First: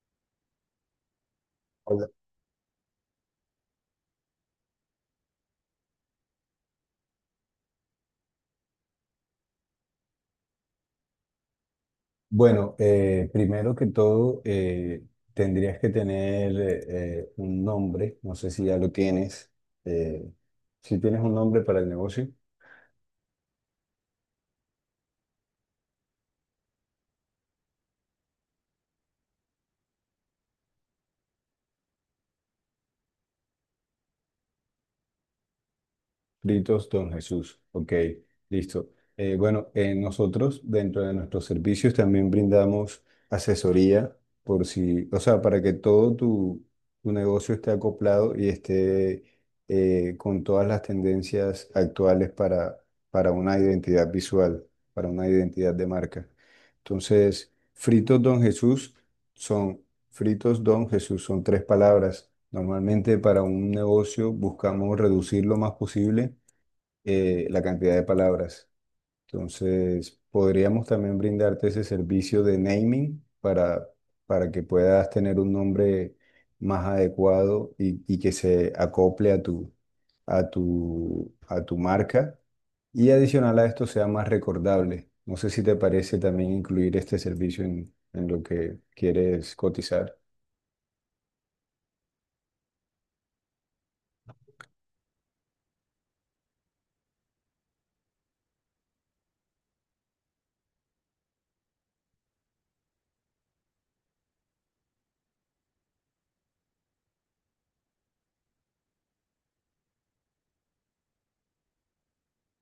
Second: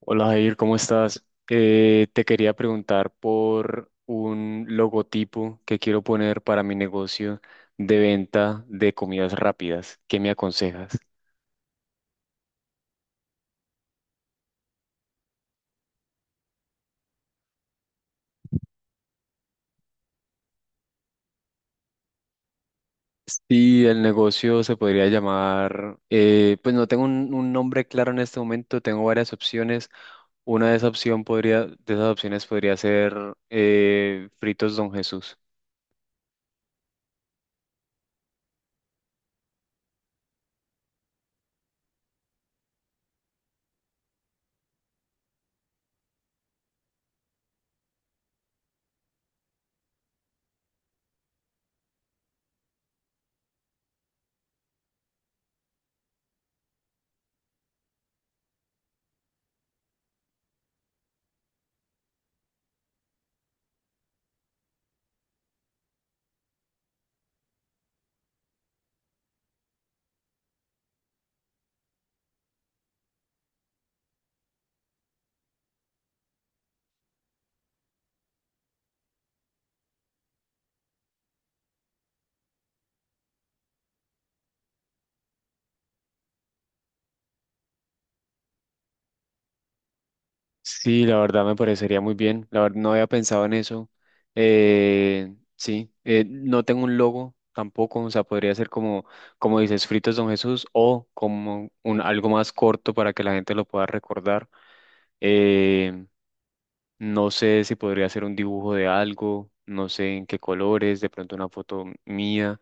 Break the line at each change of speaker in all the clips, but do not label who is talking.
Hola Jair, ¿cómo estás?
Hola.
Te quería preguntar por un logotipo que quiero poner para mi negocio de venta de comidas rápidas. ¿Qué me aconsejas?
Bueno, primero que todo, tendrías que tener un nombre, no sé si ya lo tienes, eh, si tienes un nombre para el negocio.
Sí, el negocio se podría llamar, pues no tengo un nombre claro en este momento, tengo varias opciones. Una de esas opción de esas opciones podría ser Fritos Don Jesús.
Fritos Don Jesús, ok, listo. Bueno, nosotros dentro de nuestros servicios también brindamos asesoría por si, o sea, para que todo tu negocio esté acoplado y esté con todas las tendencias actuales para una identidad visual, para una identidad de marca. Entonces, son, Fritos Don Jesús son tres palabras. Normalmente para un negocio buscamos reducir lo más posible la cantidad de palabras. Entonces, podríamos también brindarte ese servicio de naming para que puedas tener un nombre más adecuado y que se acople a a tu marca y adicional a esto sea más recordable. No sé si te parece también incluir este servicio en lo que quieres cotizar.
Sí, la verdad me parecería muy bien. La verdad no había pensado en eso. Sí, no tengo un logo tampoco. O sea, podría ser como dices, Fritos Don Jesús o como algo más corto para que la gente lo pueda recordar. Eh, no sé si podría ser un dibujo de algo, no sé en qué colores, de pronto una foto mía,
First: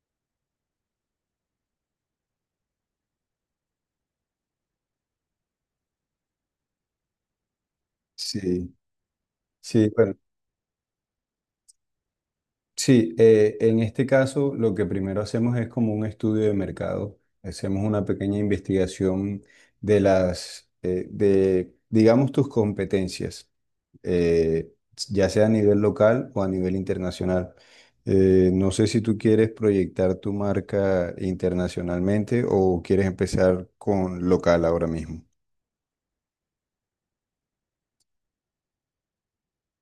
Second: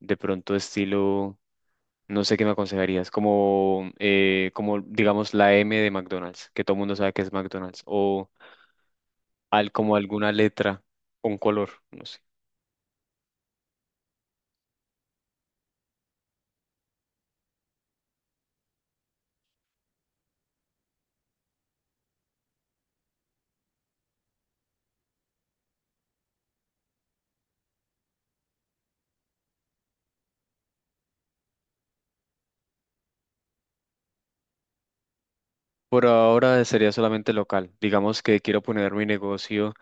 de pronto estilo, no sé qué me aconsejarías, como digamos la M de McDonald's, que todo el mundo sabe que es McDonald's o
Sí,
al,
sí,
como
bueno.
alguna letra, un color, no sé.
Sí, en este caso lo que primero hacemos es como un estudio de mercado, hacemos una pequeña investigación de digamos, tus competencias, eh, ya sea a nivel local o a nivel internacional. No sé si tú quieres proyectar tu marca internacionalmente o quieres empezar con local ahora mismo.
Por ahora sería solamente local. Digamos que quiero poner mi negocio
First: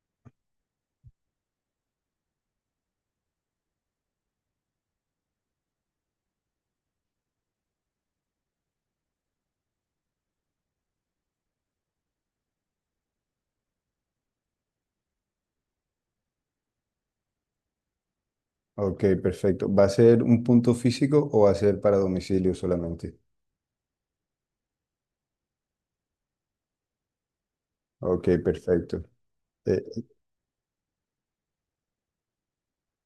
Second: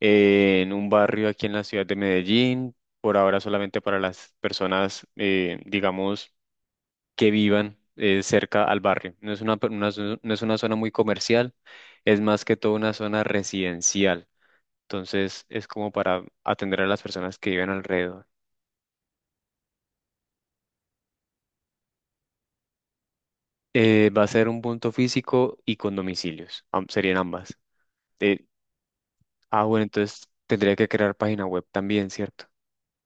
en un barrio aquí en la ciudad de Medellín. Por ahora solamente para las personas, digamos, que vivan cerca al barrio. No es una, per- una zo- no es una zona muy comercial, es más que todo una zona residencial. Entonces es como para atender a las personas que viven alrededor.
Ok, perfecto. ¿Va a ser un punto físico o va a ser para domicilio solamente?
Va a ser un punto físico y con domicilios. Serían ambas.
Ok,
Eh,
perfecto.
Ah, bueno,
Eh,
entonces tendría que crear página web también, ¿cierto?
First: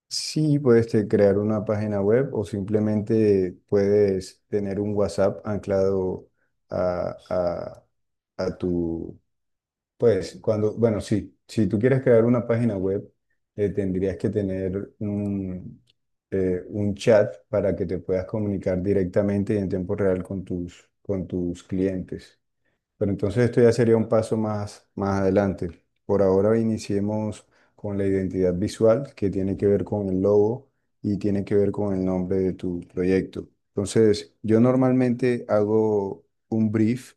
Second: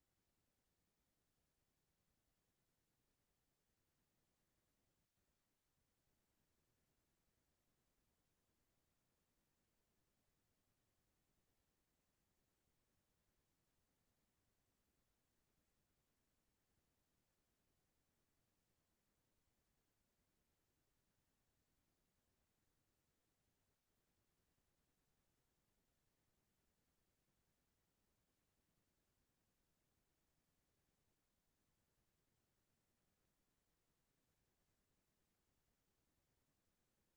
Sí, puedes este, crear una página web o simplemente puedes tener un WhatsApp anclado a, a- a tu, pues cuando, bueno, sí, si tú quieres crear una página web, eh, tendrías que tener un chat para que te puedas comunicar directamente y en tiempo real con con tus clientes. Pero entonces esto ya sería un paso más adelante. Por ahora iniciemos con la identidad visual, que tiene que ver con el logo y tiene que ver con el nombre de tu proyecto. Entonces, yo normalmente hago un brief.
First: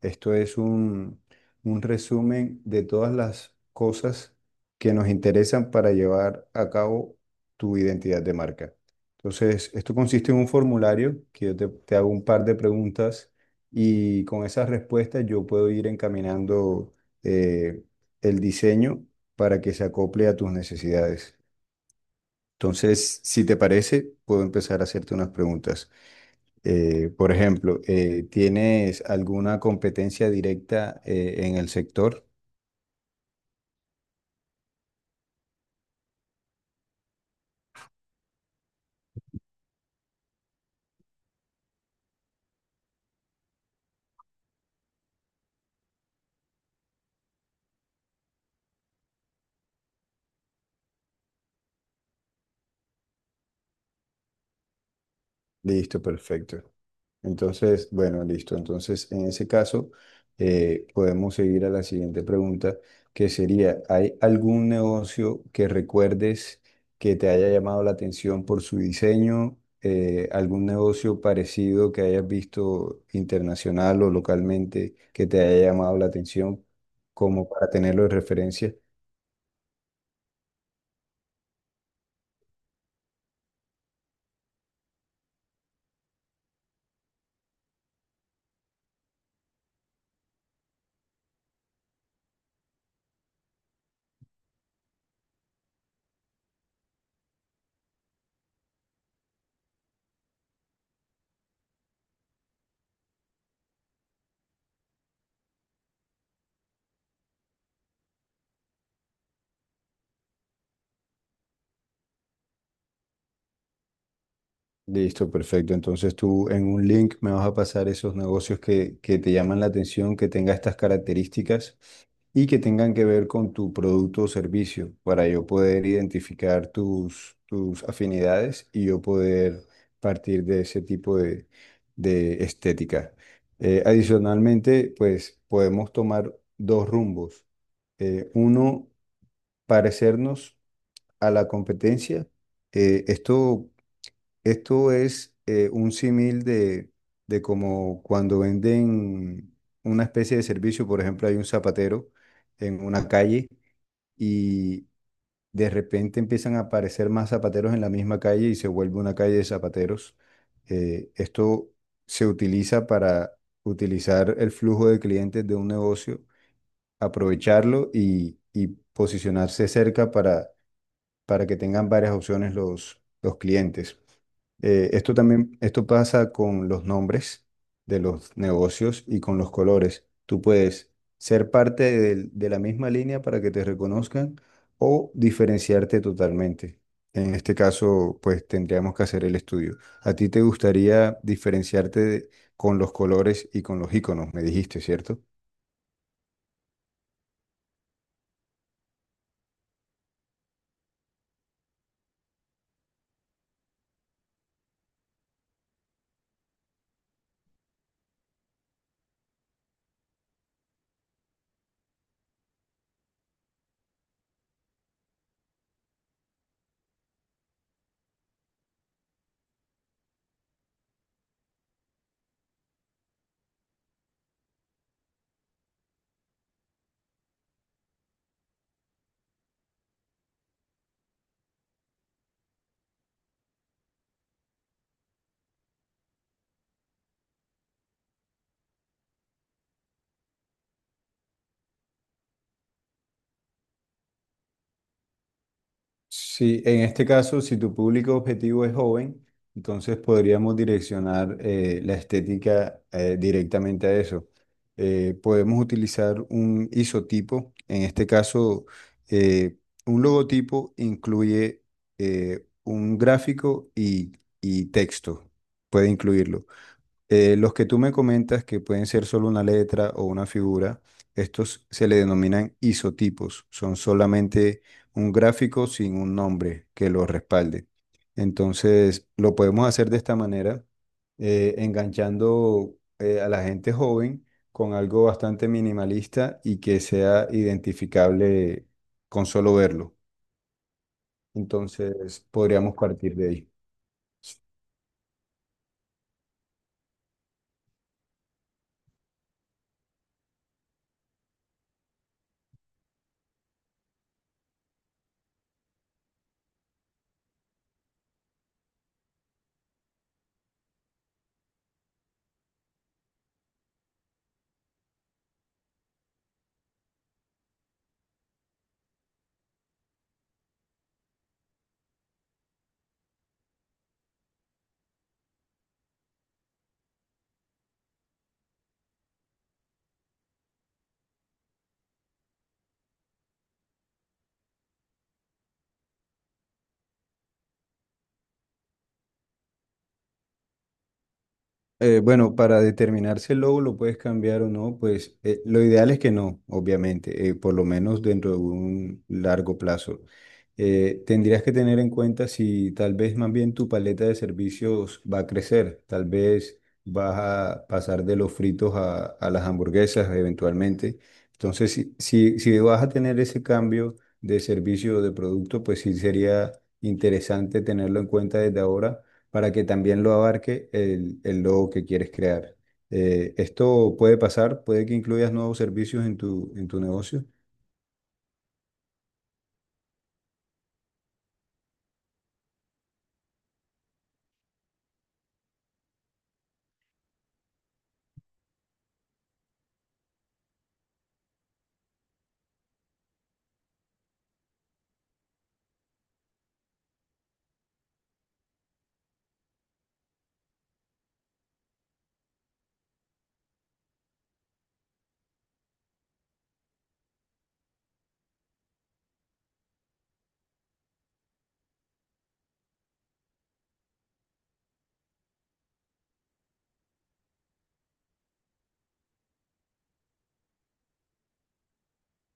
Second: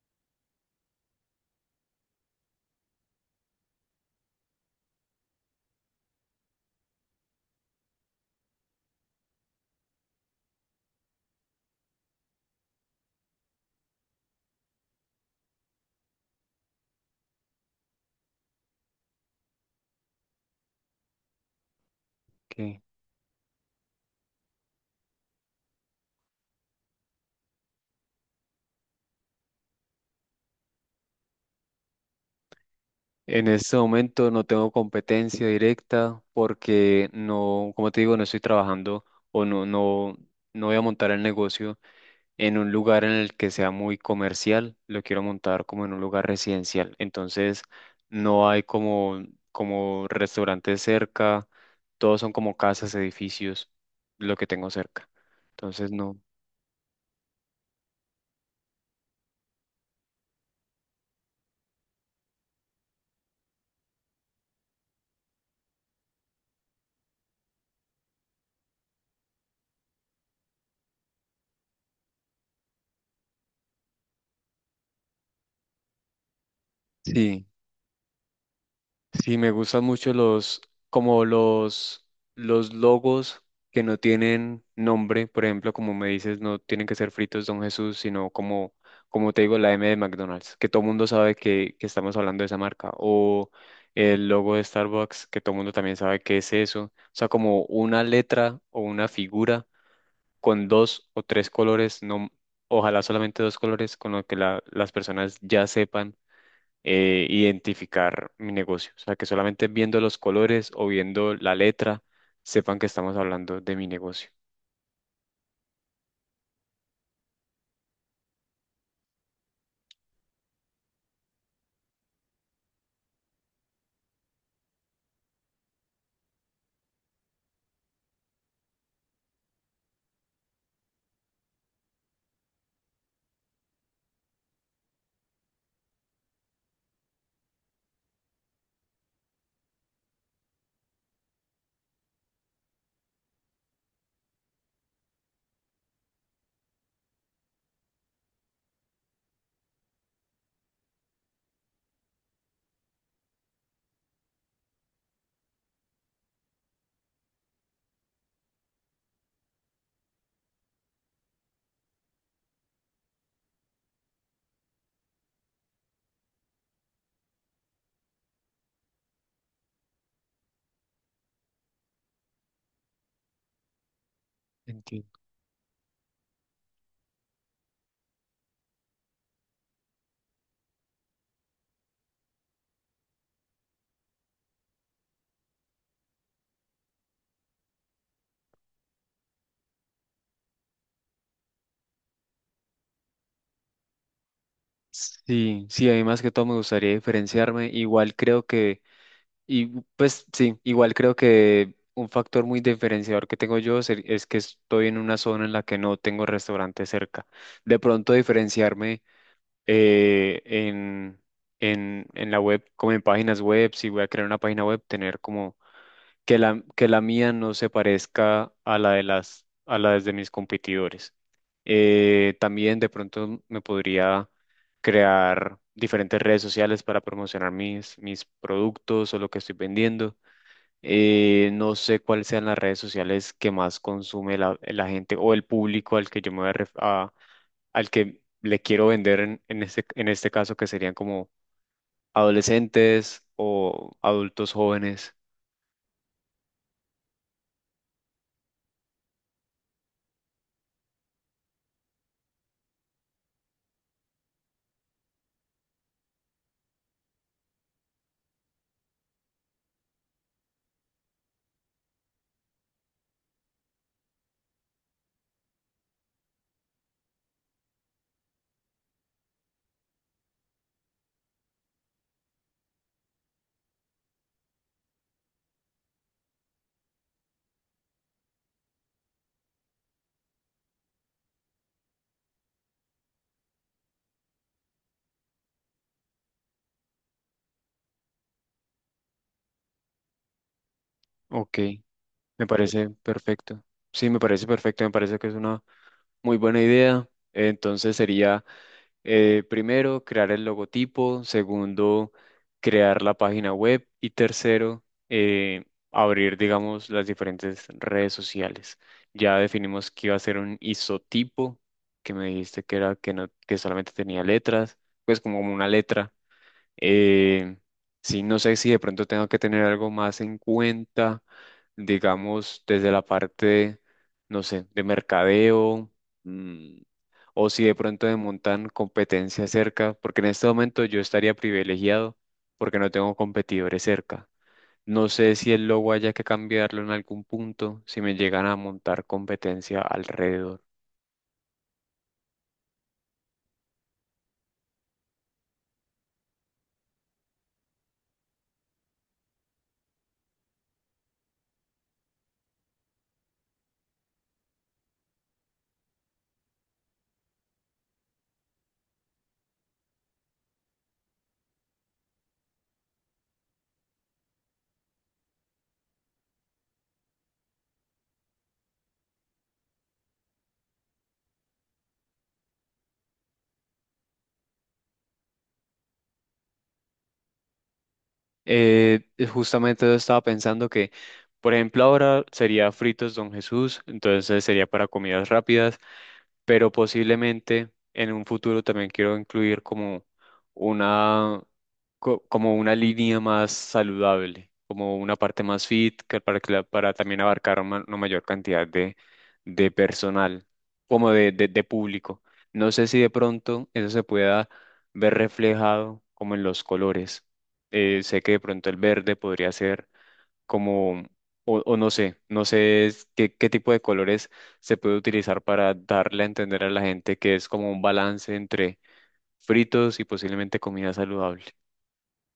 Esto es un, un resumen de todas las cosas que nos interesan para llevar a cabo tu identidad de marca. Entonces, esto consiste en un formulario que yo te hago un par de preguntas y con esas respuestas yo puedo ir encaminando eh, el diseño para que se acople a tus necesidades.
Ok.
Entonces, si te parece, puedo empezar a hacerte unas preguntas. Por ejemplo, ¿tienes alguna competencia directa en el sector?
En este momento no tengo competencia directa porque no, como te digo, no estoy trabajando o no, no, no voy a montar el negocio en un lugar en el que sea muy comercial, lo quiero montar como en un lugar residencial. Entonces no hay como restaurantes cerca, todos son como casas, edificios, lo que tengo cerca. Entonces
Listo,
no.
perfecto. Entonces, bueno, listo. Entonces, en ese caso, podemos seguir a la siguiente pregunta, que sería, ¿hay algún negocio que recuerdes que te haya llamado la atención por su diseño? ¿Algún negocio parecido que hayas visto internacional o localmente que te haya llamado la atención
Sí.
como para tenerlo de referencia?
Sí, me gustan mucho como los, los logos que no tienen nombre, por ejemplo, como me dices, no tienen que ser fritos Don Jesús, como te digo, la M de McDonald's, que todo el mundo sabe que estamos hablando de esa marca, o el logo de Starbucks, que todo el mundo también sabe qué es eso. O sea, como una letra o una figura con dos o tres colores, no, ojalá solamente dos colores, con lo que las personas ya sepan identificar mi negocio. O sea, que solamente viendo los colores o viendo la letra sepan que estamos hablando de mi negocio.
Listo, perfecto. Entonces tú en un link me vas a pasar esos negocios que te llaman la atención, que tenga estas características y que tengan que ver con tu producto o servicio para yo poder identificar tus afinidades y yo poder partir de ese tipo de estética. Adicionalmente, pues podemos tomar dos rumbos. Uno, parecernos a la competencia. Eh, esto es un símil de como cuando venden una especie de servicio, por ejemplo, hay un zapatero en una calle y de repente empiezan a aparecer más zapateros en la misma calle y se vuelve una calle de zapateros. Esto se utiliza para utilizar el flujo de clientes de un negocio, aprovecharlo y posicionarse cerca para que tengan varias opciones los clientes.
Entiendo.
Esto pasa con los nombres de los negocios y con los colores. Tú puedes ser parte de la misma línea para que te reconozcan o diferenciarte totalmente. En este caso, pues tendríamos que hacer el estudio. ¿A ti te gustaría diferenciarte con los colores y con los iconos? Me dijiste, ¿cierto?
Sí, sí, a mí más que todo me gustaría diferenciarme. Igual creo que, y pues sí, igual creo que un factor muy diferenciador que tengo yo es que estoy en una zona en la que no tengo restaurante cerca. De pronto diferenciarme eh, en, en la web, como en páginas web, si voy a crear una página web, tener como que que la mía no se parezca a la de a la de mis competidores. También de pronto me podría crear diferentes redes sociales para promocionar mis productos o lo que estoy vendiendo. No sé cuáles sean las redes sociales que más consume la gente o el público al que yo me voy al que le quiero vender en este caso, que serían como adolescentes o adultos jóvenes.
Sí, en este caso, si tu público objetivo es joven, entonces podríamos direccionar la estética directamente a eso. Podemos utilizar un isotipo, en este caso, eh, un logotipo incluye un gráfico y texto, puede incluirlo. Los que tú me comentas que pueden ser solo una letra o una figura, estos se le denominan isotipos, son solamente un gráfico sin un nombre que lo respalde. Entonces, lo podemos hacer de esta manera, enganchando a la gente joven con algo bastante minimalista y que sea identificable con solo verlo.
Ok.
Entonces,
Me
podríamos
parece
partir de ahí.
perfecto. Sí, me parece perfecto. Me parece que es una muy buena idea. Entonces sería, primero, crear el logotipo. Segundo, crear la página web. Y tercero, abrir, digamos, las diferentes redes sociales. Ya definimos que iba a ser un isotipo, que me dijiste que era que no, que solamente tenía letras, pues como una letra. Eh, sí, no sé si de pronto tengo que tener algo más en cuenta, digamos, desde la parte, no sé, de mercadeo, mm, o si de pronto me montan competencia cerca, porque en este momento yo estaría privilegiado porque no tengo competidores cerca. No sé si el logo haya que cambiarlo en algún punto, si me llegan a montar competencia alrededor.
Bueno, para determinar si el logo lo puedes cambiar o no, pues lo ideal es que no, obviamente, por lo menos dentro de un largo plazo. Tendrías que tener en cuenta si tal vez más bien tu paleta de servicios va a crecer, tal vez vas a pasar de los fritos a las hamburguesas eventualmente. Entonces, si vas a tener ese cambio de servicio o de producto, pues sí sería interesante tenerlo en cuenta desde ahora para que también lo abarque el logo que quieres crear. Esto puede pasar, puede que incluyas nuevos servicios en en tu negocio.
Eh, justamente yo estaba pensando que, por ejemplo, ahora sería fritos Don Jesús, entonces sería para comidas rápidas, pero posiblemente en un futuro también quiero incluir como una, como una línea más saludable, como una parte más fit, que para, que la- para también abarcar una mayor cantidad de personal, como de público. No sé si de pronto eso se pueda ver reflejado como en los colores, sé que de pronto el verde podría ser como, o no sé, qué tipo de colores se puede utilizar para darle a entender a la gente que es como un balance entre fritos y posiblemente comida saludable.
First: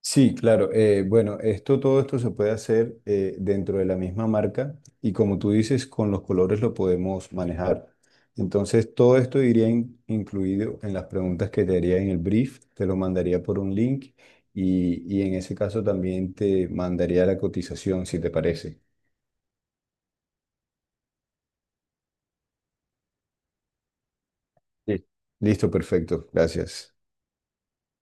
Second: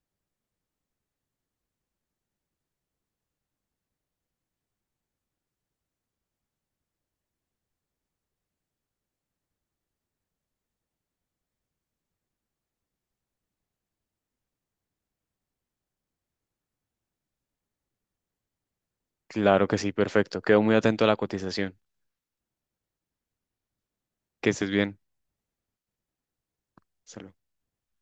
Sí, claro. Bueno, esto, todo esto se puede hacer dentro de la misma marca y como tú dices, con los colores lo podemos manejar. Entonces, todo esto iría incluido en las preguntas que te haría en el brief, te lo mandaría por un link y en ese caso también te mandaría la cotización, si te parece.
Claro que sí, perfecto. Quedo muy atento a la cotización. Que estés bien.
Sí. Listo, perfecto. Gracias.
Salud.